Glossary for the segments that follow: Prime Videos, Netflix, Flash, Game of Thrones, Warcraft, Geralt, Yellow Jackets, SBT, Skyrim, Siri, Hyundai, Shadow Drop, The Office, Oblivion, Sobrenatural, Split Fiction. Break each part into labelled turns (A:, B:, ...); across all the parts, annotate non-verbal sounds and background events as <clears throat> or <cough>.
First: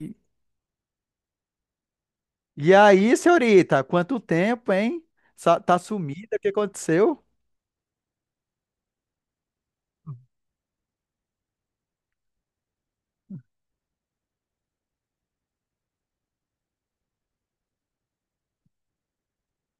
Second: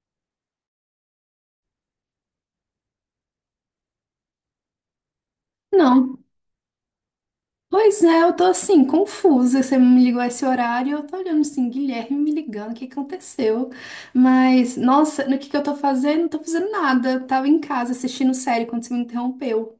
A: E e aí, senhorita, quanto tempo, hein? Tá
B: Não.
A: sumida, o que aconteceu?
B: Pois é, eu tô assim, confusa. Você me ligou a esse horário, eu tô olhando assim, Guilherme me ligando, o que aconteceu? Mas, nossa, no que eu tô fazendo? Não tô fazendo nada. Eu tava em casa assistindo série quando você me interrompeu.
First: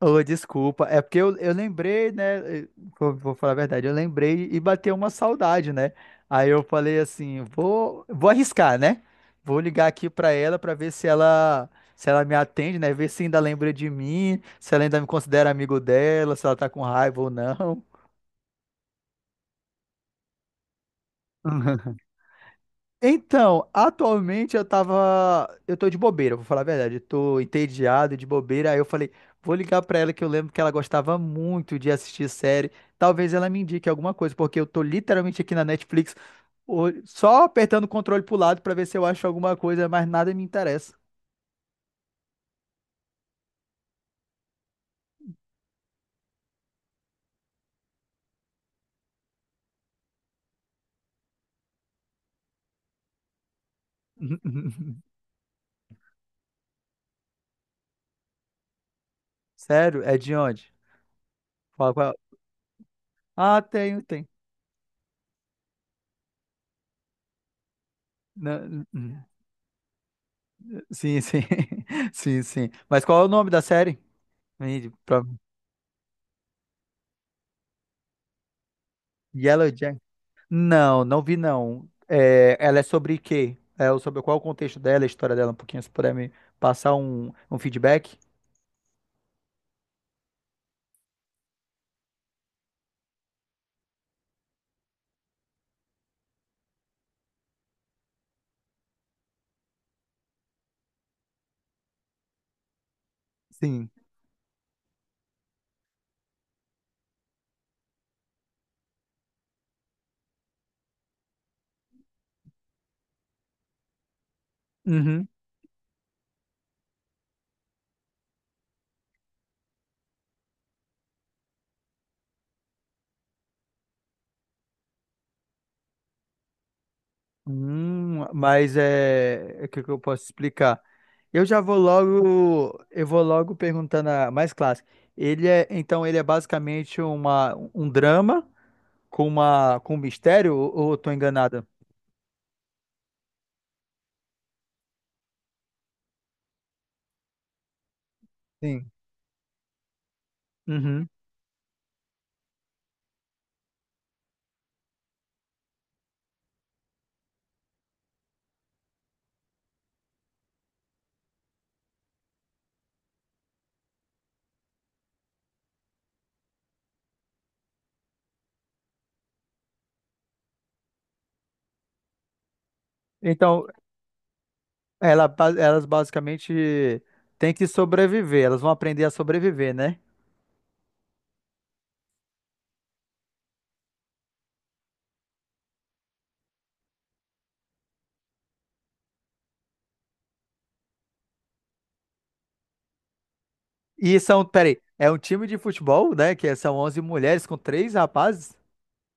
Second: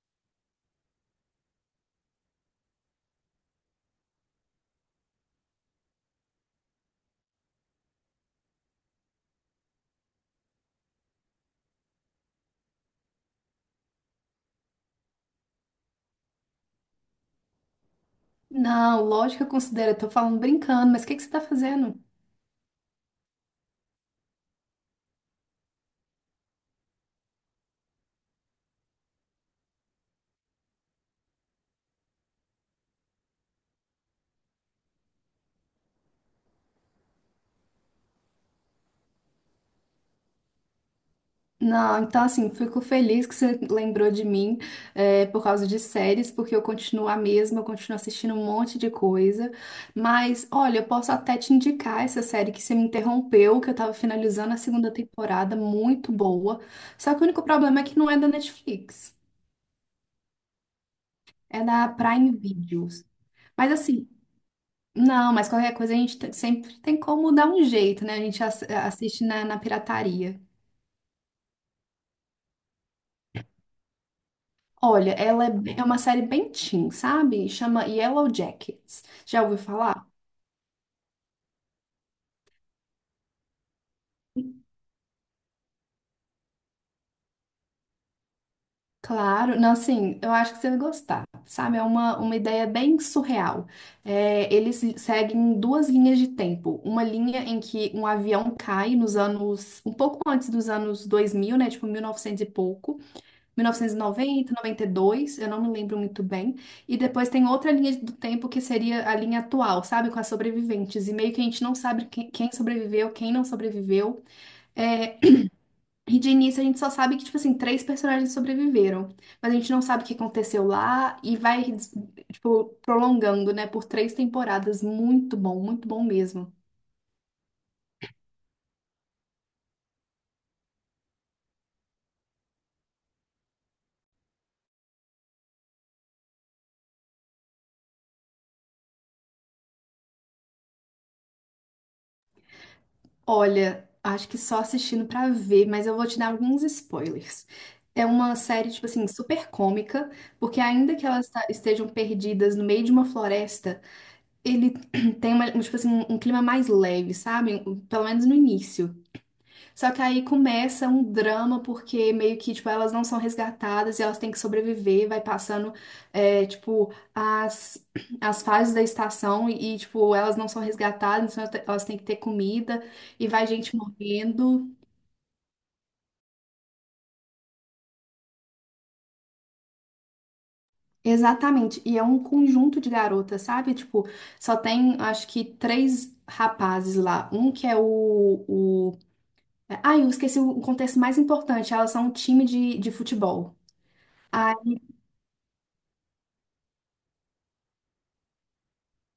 A: Ô, desculpa, é porque eu lembrei, né? Vou falar a verdade, eu lembrei e bateu uma saudade, né? Aí eu falei assim, vou arriscar, né? Vou ligar aqui pra ela pra ver se ela se ela me atende, né? Ver se ainda lembra de mim, se ela ainda me considera amigo dela, se ela tá com raiva ou não.
B: Não, lógico que eu considero, eu tô falando brincando, mas o que que você tá
A: <laughs>
B: fazendo?
A: Então, atualmente eu tava. Eu tô de bobeira, vou falar a verdade. Eu tô entediado de bobeira. Aí eu falei, vou ligar pra ela que eu lembro que ela gostava muito de assistir série. Talvez ela me indique alguma coisa, porque eu tô literalmente aqui na Netflix só apertando o controle pro lado pra ver se eu acho alguma coisa, mas nada me interessa.
B: Não, então assim, fico feliz que você lembrou de mim é, por causa de séries, porque eu continuo a mesma, eu continuo assistindo um monte de coisa. Mas, olha, eu posso até te indicar essa série que você me interrompeu, que eu tava finalizando a segunda
A: <laughs>
B: temporada, muito boa. Só que o único problema é que não é da Netflix,
A: Sério? É de onde?
B: é da
A: Fala qual.
B: Prime Videos.
A: Ah,
B: Mas
A: tenho,
B: assim,
A: tem.
B: não, mas qualquer coisa a gente sempre tem como dar um jeito, né? A gente
A: Não-
B: assiste na pirataria.
A: Sim, sim. <laughs> Sim, sim. Mas qual é o nome da série? Me-
B: Olha,
A: pra-
B: é uma série bem teen, sabe? Chama Yellow Jackets. Já ouviu
A: Yellow.
B: falar?
A: Não, não vi não. É, ela é sobre quê? Sobre qual o contexto dela, a história dela, um pouquinho, se puder me passar um feedback?
B: Claro, não, assim, eu acho que você vai gostar, sabe? É uma ideia bem surreal. É, eles seguem duas linhas de tempo. Uma linha em que um avião cai nos anos, um pouco antes dos anos 2000, né? Tipo, 1900 e pouco.
A: Sim.
B: 1990, 92, eu não me lembro muito bem. E depois tem outra linha do tempo que seria a linha atual, sabe? Com as sobreviventes. E meio que a gente não sabe quem sobreviveu, quem não sobreviveu. É,
A: Uhum.
B: e de início a gente só sabe que, tipo assim, três personagens sobreviveram. Mas a gente não sabe o que aconteceu lá e vai, tipo, prolongando, né? Por três temporadas. Muito bom mesmo.
A: Mas é, o que que eu posso explicar? Eu já vou logo, eu vou logo perguntando a mais clássica. Então ele é basicamente um drama com uma com um mistério ou eu tô enganada?
B: Olha, acho que só assistindo pra ver, mas eu vou te dar alguns spoilers. É uma série, tipo
A: Sim.
B: assim, super cômica, porque ainda que
A: Uhum.
B: elas estejam perdidas no meio de uma floresta, ele <clears throat> tem uma, tipo assim, um clima mais leve, sabe? Pelo menos no início. Só que aí começa um drama, porque meio que, tipo, elas não são resgatadas e elas têm que sobreviver, vai passando, é, tipo, as fases da estação e, tipo, elas não são resgatadas, então elas têm que ter comida e vai
A: Então,
B: gente morrendo.
A: Ela, elas basicamente têm que sobreviver, elas vão aprender a sobreviver, né?
B: Exatamente, e é um conjunto de garotas, sabe? Tipo, só tem, acho que, três rapazes lá. Um que é o... Ai, eu esqueci o contexto mais importante, elas são um time de futebol.
A: E são, peraí, é um time de futebol, né? Que é, são 11 mulheres com três rapazes?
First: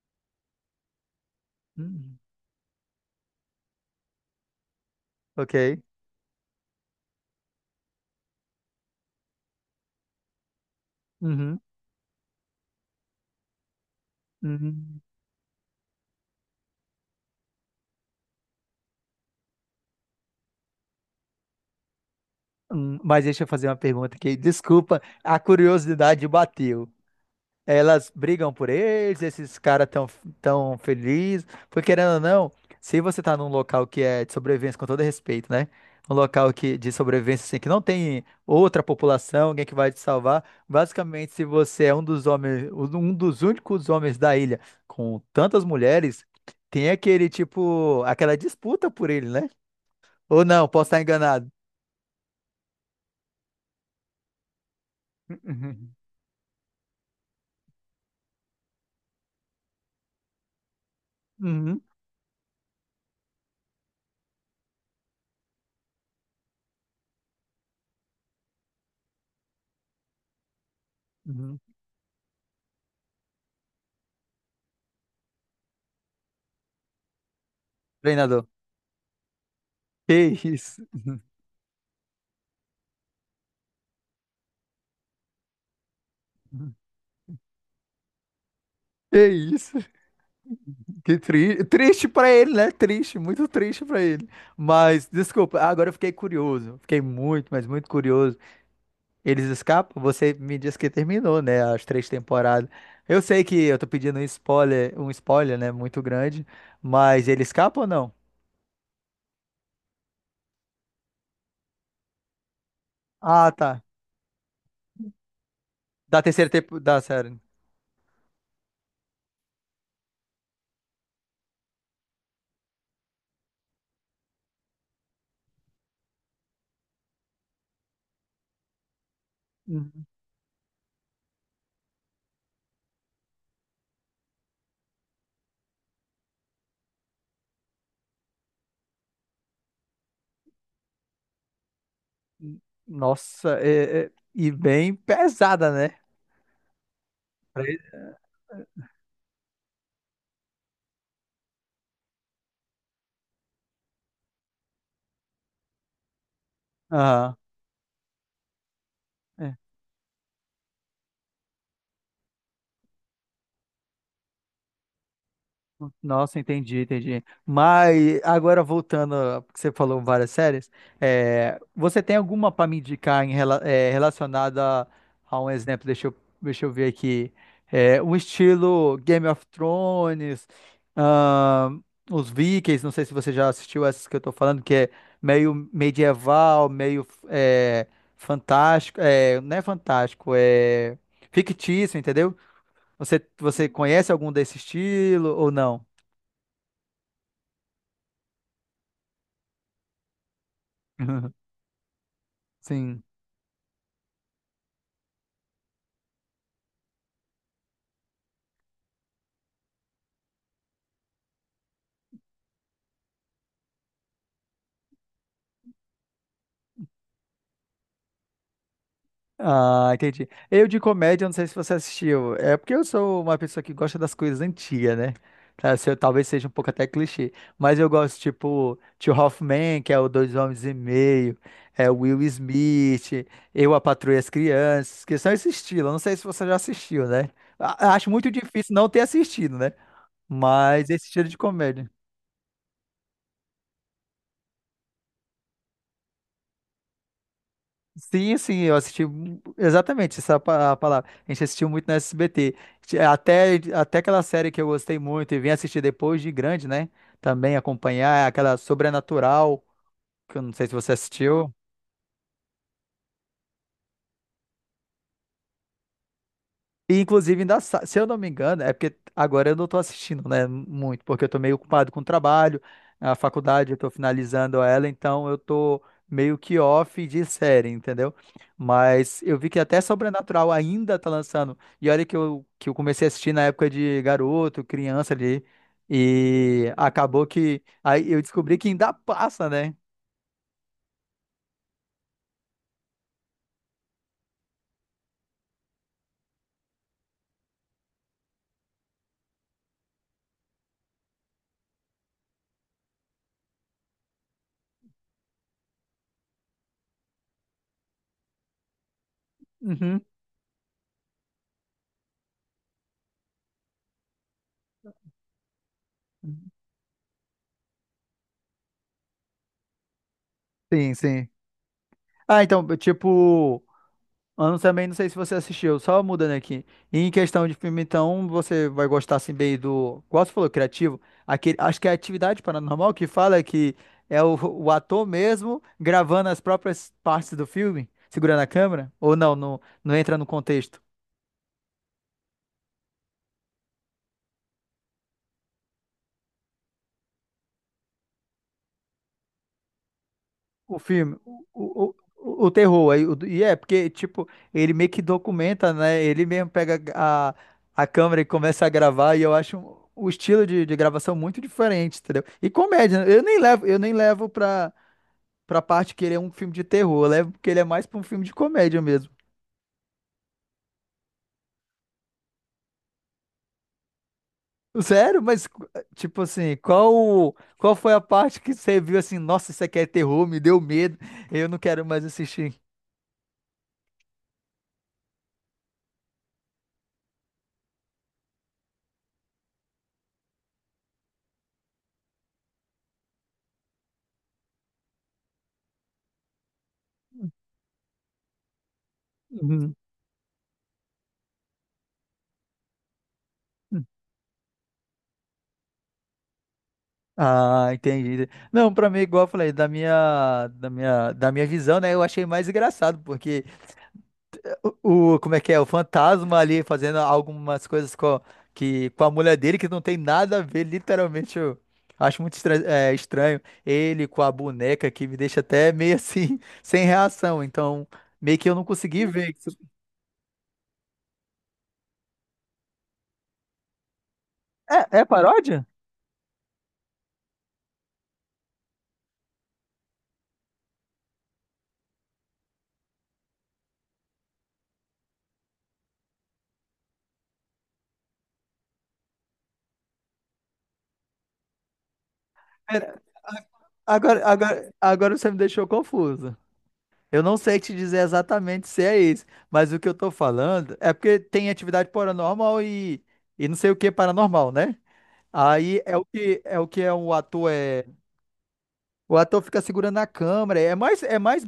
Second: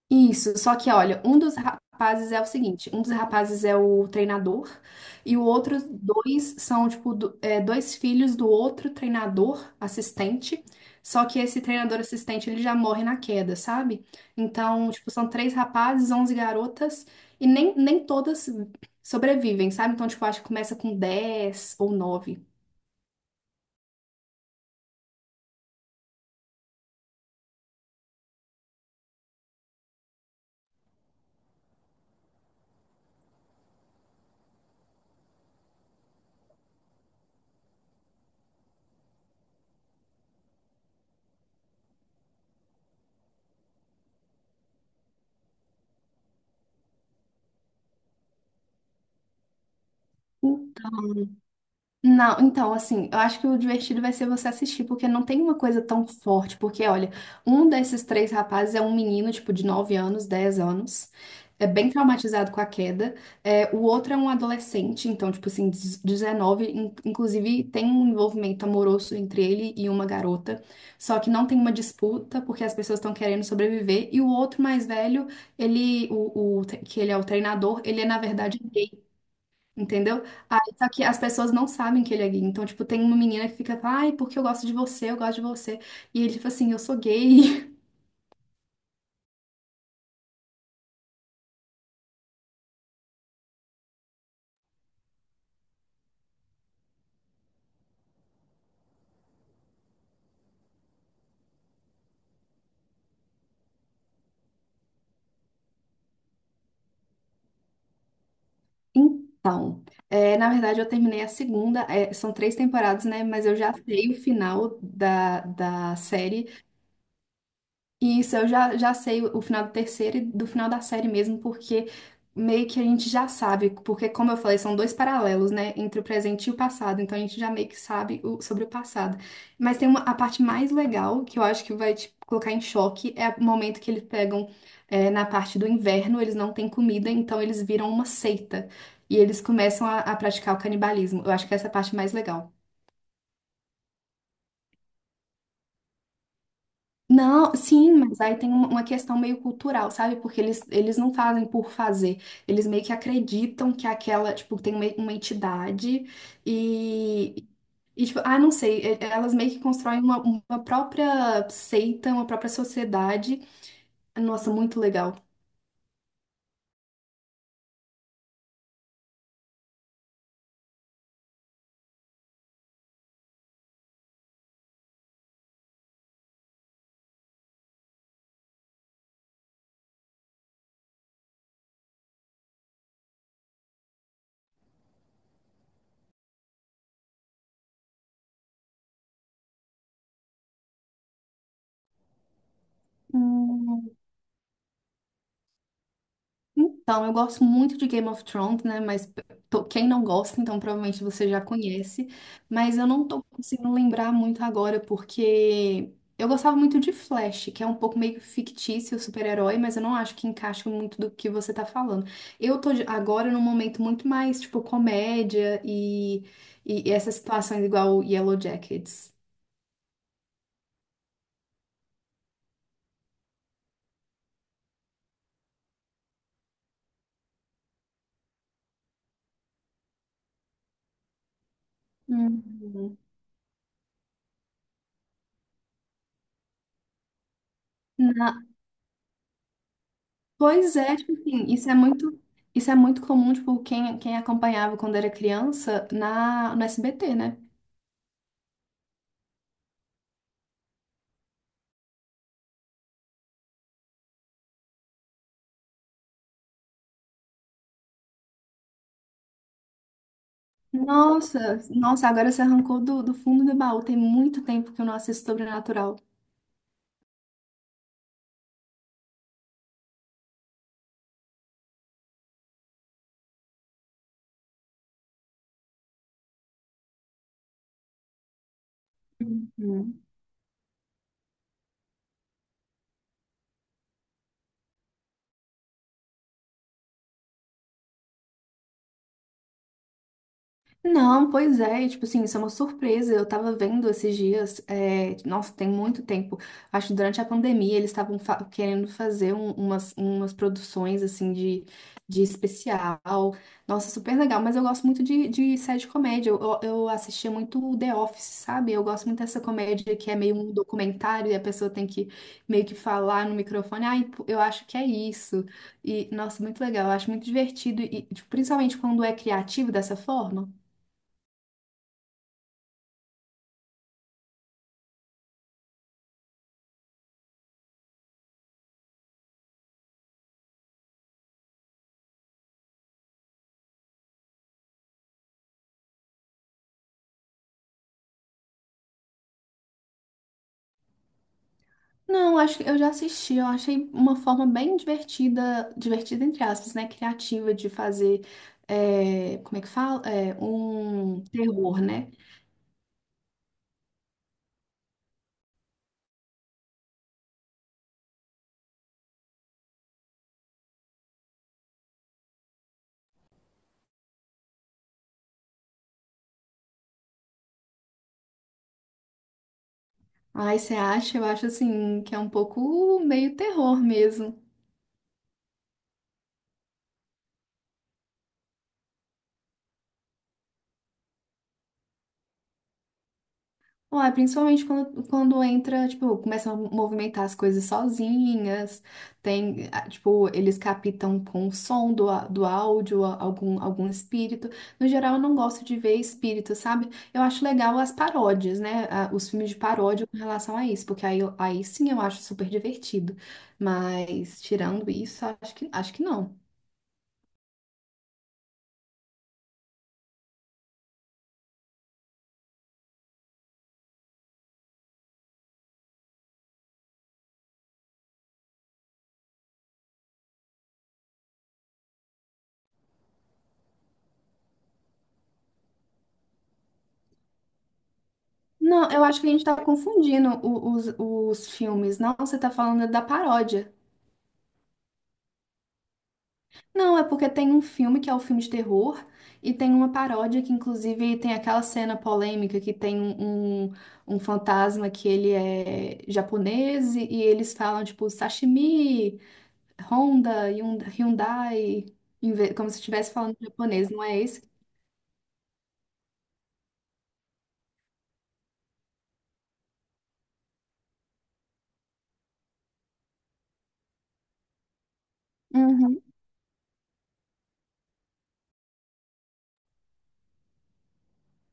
B: Isso, só que olha, um dos
A: Hum,
B: rapazes é o seguinte, um dos rapazes é o treinador e o outro
A: ok.
B: dois são tipo dois filhos do outro treinador assistente, só que
A: Uhum,
B: esse treinador assistente ele já morre na queda, sabe? Então,
A: uhum,
B: tipo, são três rapazes, 11 garotas e nem todas sobrevivem, sabe? Então, tipo, acho que começa com 10 ou nove.
A: uhum. Mas deixa eu fazer uma pergunta aqui. Desculpa, a curiosidade bateu. Elas brigam por eles, esses caras tão, tão felizes. Porque, querendo ou não, se você tá num local que é de sobrevivência, com todo respeito, né? Um local que, de sobrevivência, assim, que não tem outra população, alguém que vai te salvar. Basicamente, se você é um dos homens, um dos únicos homens da ilha com tantas mulheres, tem aquele, tipo, aquela disputa por ele, né? Ou não, posso estar enganado.
B: Não, então, assim, eu acho que o divertido vai ser você assistir, porque não tem uma coisa
A: Uhum,
B: tão forte. Porque, olha, um desses três rapazes é um menino, tipo, de 9 anos, 10 anos, é
A: uhum,
B: bem traumatizado com a queda. É, o outro é um adolescente, então, tipo assim, 19, inclusive tem um envolvimento amoroso entre ele e uma garota. Só que não tem
A: uhum.
B: uma disputa, porque as pessoas estão querendo sobreviver. E o outro mais velho, ele, que ele é o treinador, ele é, na
A: Treinador.
B: verdade, entendeu?
A: Que
B: Aí,
A: isso?
B: só que as pessoas não sabem que ele é gay. Então, tipo, tem uma menina que fica, ai, porque eu gosto de você, eu gosto de você. E ele, tipo assim, eu sou gay. <laughs>
A: Que isso? Que tri... triste pra ele, né? Triste, muito triste pra ele. Mas, desculpa, agora eu fiquei curioso. Fiquei muito, mas muito curioso. Eles escapam? Você me disse que terminou, né? As três temporadas. Eu sei que eu tô pedindo um spoiler, né? Muito grande. Mas ele escapa ou não?
B: Então, é, na verdade, eu terminei a segunda, é, são três temporadas, né? Mas
A: Ah,
B: eu já
A: tá.
B: sei o final da
A: Da
B: série.
A: terceira temporada, da série.
B: E isso, eu já sei o final do terceiro e do final da série mesmo, porque meio que a gente já sabe, porque como eu falei, são dois paralelos, né, entre o presente e o passado, então a gente já meio que sabe sobre o passado. Mas tem uma,
A: Uhum.
B: a parte mais legal, que eu acho que vai te colocar em choque, é o momento que eles pegam é, na parte do inverno, eles não têm comida, então eles viram uma seita, e eles começam a praticar o canibalismo. Eu acho que essa é a parte mais legal.
A: Nossa, e bem pesada, né?
B: Não,
A: Pra ele.
B: sim, mas aí tem uma questão meio cultural, sabe? Porque eles não fazem por fazer. Eles meio que acreditam que aquela, tipo, tem uma entidade
A: Aham.
B: e, e, tipo, ah, não sei, elas meio
A: É.
B: que constroem uma própria seita, uma própria sociedade. Nossa, muito legal.
A: Nossa, entendi, entendi. Mas agora voltando ao que você falou várias séries, é, você tem alguma para me indicar em, relacionada a, um exemplo? Deixa eu ver aqui. É, um estilo Game of Thrones, ahn, os Vikings, não sei se você já assistiu essas que eu tô falando, que é meio medieval, fantástico, é, não é fantástico, é fictício, entendeu? Você conhece algum desse estilo ou não?
B: Então, eu gosto muito de Game of Thrones, né? Mas quem não gosta, então provavelmente você já
A: <laughs>
B: conhece. Mas eu
A: Sim.
B: não tô conseguindo lembrar muito agora, porque eu gostava muito de Flash, que é um pouco meio fictício, super-herói, mas eu não acho que encaixa muito do que você tá falando. Eu agora num momento muito mais, tipo, comédia e essas situações igual Yellow Jackets.
A: Ah, entendi. Eu de comédia, não sei se você assistiu. É porque eu sou uma pessoa que gosta das coisas antigas, né? Tá, se eu- talvez seja um pouco até clichê. Mas eu gosto, tipo, Tio Hoffman, que é o Dois Homens e Meio, é o Will
B: Uhum.
A: Smith, eu, a Patroa e as Crianças, que são esse estilo. Eu não sei se você já assistiu, né? Acho muito difícil não ter assistido, né?
B: Pois
A: Mas
B: é,
A: esse
B: tipo
A: estilo de
B: assim, isso é
A: comédia.
B: muito, isso é muito comum, tipo, quem acompanhava quando era criança no SBT, né?
A: Sim, sim, eu assisti a palavra. A gente assistiu muito na SBT. Até, até aquela série que eu gostei muito e vim assistir depois de grande, né? Também acompanhar é aquela Sobrenatural, que eu não sei se você assistiu.
B: Nossa, nossa, agora você arrancou do fundo do baú. Tem muito tempo que eu não assisto Sobrenatural.
A: E, inclusive, ainda, se eu não me engano, é porque agora eu não estou assistindo, né, muito, porque eu estou meio ocupado com o trabalho, a faculdade, eu estou finalizando ela, então eu estou meio que off de série, entendeu? Mas eu vi que até
B: Uhum.
A: Sobrenatural ainda tá lançando, e olha que eu comecei a assistir na época de garoto, criança ali, e acabou que, aí eu descobri que ainda passa, né?
B: Não, pois é, e, tipo assim, isso é uma surpresa. Eu tava vendo esses dias, é, nossa, tem muito tempo. Acho que durante a pandemia eles estavam querendo fazer umas produções assim de especial. Nossa, super legal, mas eu gosto muito de série de comédia. Eu assistia muito o The Office, sabe? Eu gosto muito dessa comédia
A: Uhum.
B: que é meio um documentário e a pessoa tem que meio que falar no microfone, ai, pô, eu acho que é isso. E, nossa, muito legal, eu acho muito divertido, e, tipo, principalmente quando é criativo dessa forma.
A: Sim, sim. Ah, então, tipo, ano também, não sei se você assistiu, só mudando aqui. E em questão de filme, então, você vai gostar assim bem do. Igual você falou, criativo. Aquele, acho que é Atividade Paranormal que fala que é o ator mesmo gravando as próprias partes do filme, segurando a câmera. Ou não, não, não entra no contexto.
B: Não, acho que eu já assisti, eu achei uma forma bem divertida, divertida entre aspas, né? Criativa de fazer, é, como é que fala? É,
A: O filme,
B: um terror, né?
A: o terror, aí, o- E é, porque, tipo, ele meio que documenta, né? Ele mesmo pega a câmera e começa a gravar, e eu acho o estilo de gravação muito diferente, entendeu? E comédia, né? Eu nem levo pra, pra parte que ele é um filme de terror, eu levo porque ele é mais pra um filme de comédia mesmo.
B: Aí você acha, eu acho assim, que é um pouco meio terror mesmo.
A: Sério? Mas, tipo assim, qual foi a parte que você viu assim, nossa, isso aqui é terror, me deu medo, eu não quero mais assistir.
B: Ué, principalmente quando, quando entra, tipo, começam a movimentar as coisas sozinhas, tem, ah, tipo, eles captam com o som do áudio algum espírito. No geral, eu não gosto de ver espírito, sabe? Eu acho legal as paródias, né? Ah, os filmes de
A: Uhum.
B: paródia com relação a isso, porque aí sim eu acho super divertido. Mas, tirando isso, acho que não.
A: Ah, entendi. Não, pra mim, igual eu falei, da minha visão, né? Eu achei mais engraçado, porque o, como é que é? O fantasma ali fazendo algumas coisas com, que, com a mulher dele que não tem nada a ver, literalmente. Eu acho muito estranho. Ele com a boneca que me deixa até meio assim, <laughs> sem reação. Então, meio que eu não
B: Não, eu
A: consegui
B: acho que a
A: ver
B: gente tá
A: isso.
B: confundindo os filmes. Não, você tá falando da paródia.
A: É, é paródia?
B: Não, é porque tem um filme que é o filme de terror e tem uma paródia que, inclusive, tem aquela cena polêmica que tem um fantasma que ele é japonês e eles falam, tipo, sashimi, Honda, Hyundai, em como se
A: Pera,
B: estivesse falando japonês, não é esse?
A: Agora você me deixou confuso. Eu não sei te dizer exatamente se é esse, mas o que eu tô falando é porque tem atividade paranormal e não sei o que é paranormal, né? Aí é
B: Uhum,
A: o que é o que é, o ator fica segurando a câmera,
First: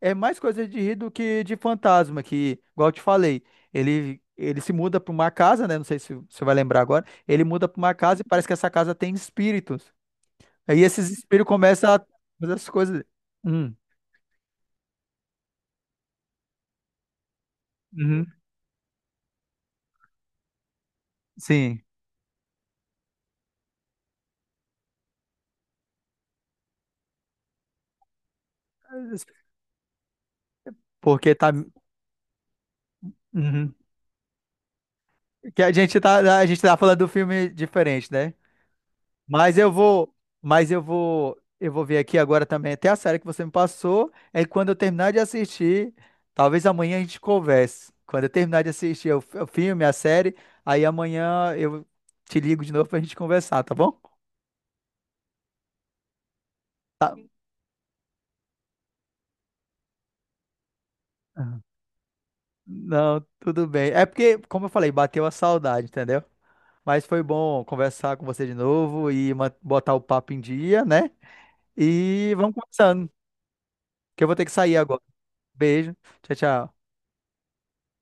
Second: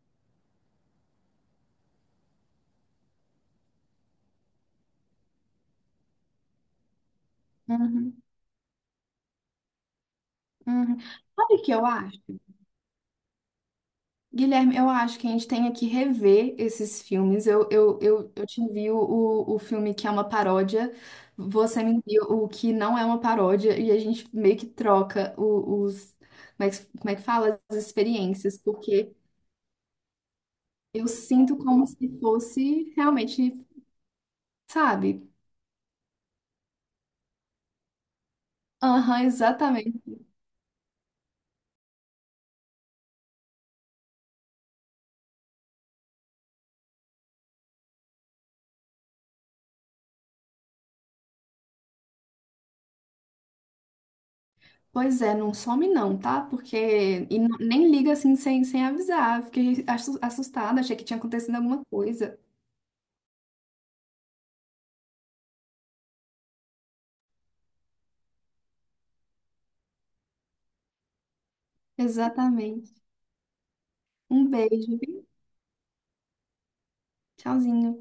A: é mais coisa de rir do que de fantasma, que igual eu te falei, ele se muda para uma casa, né? Não sei se você vai lembrar agora. Ele muda para uma
B: uhum,
A: casa e parece que essa casa tem espíritos. Aí
B: uhum.
A: esses espíritos
B: Sabe o que eu
A: começam a
B: acho?
A: fazer as coisas. Hum,
B: Guilherme, eu acho que a gente tem que rever esses filmes. Eu, eu,
A: uhum,
B: eu, eu te envio o filme que é uma paródia, você
A: sim.
B: me envia o que não é uma paródia, e a gente meio que troca os, como é que fala? As experiências, porque eu
A: Porque tá.
B: sinto como se fosse realmente,
A: Uhum.
B: sabe?
A: Que a gente tá falando do filme diferente, né?
B: Aham,
A: Mas eu vou,
B: exatamente.
A: mas eu vou ver aqui agora também até a série que você me passou. É quando eu terminar de assistir, talvez amanhã a gente converse. Quando eu terminar de assistir o filme, a série, aí amanhã eu te ligo de novo pra gente conversar, tá bom?
B: Pois é, não some não, tá? Porque. E nem liga assim sem avisar. Fiquei assustada, achei que tinha acontecido
A: Aham.
B: alguma coisa.
A: Não, tudo bem. É porque, como eu falei, bateu a saudade, entendeu? Mas foi bom conversar com você de novo e botar o papo em dia, né? E vamos
B: Exatamente.
A: conversando. Que eu vou ter
B: Um
A: que sair
B: beijo.
A: agora. Beijo. Tchau, tchau.
B: Tchauzinho.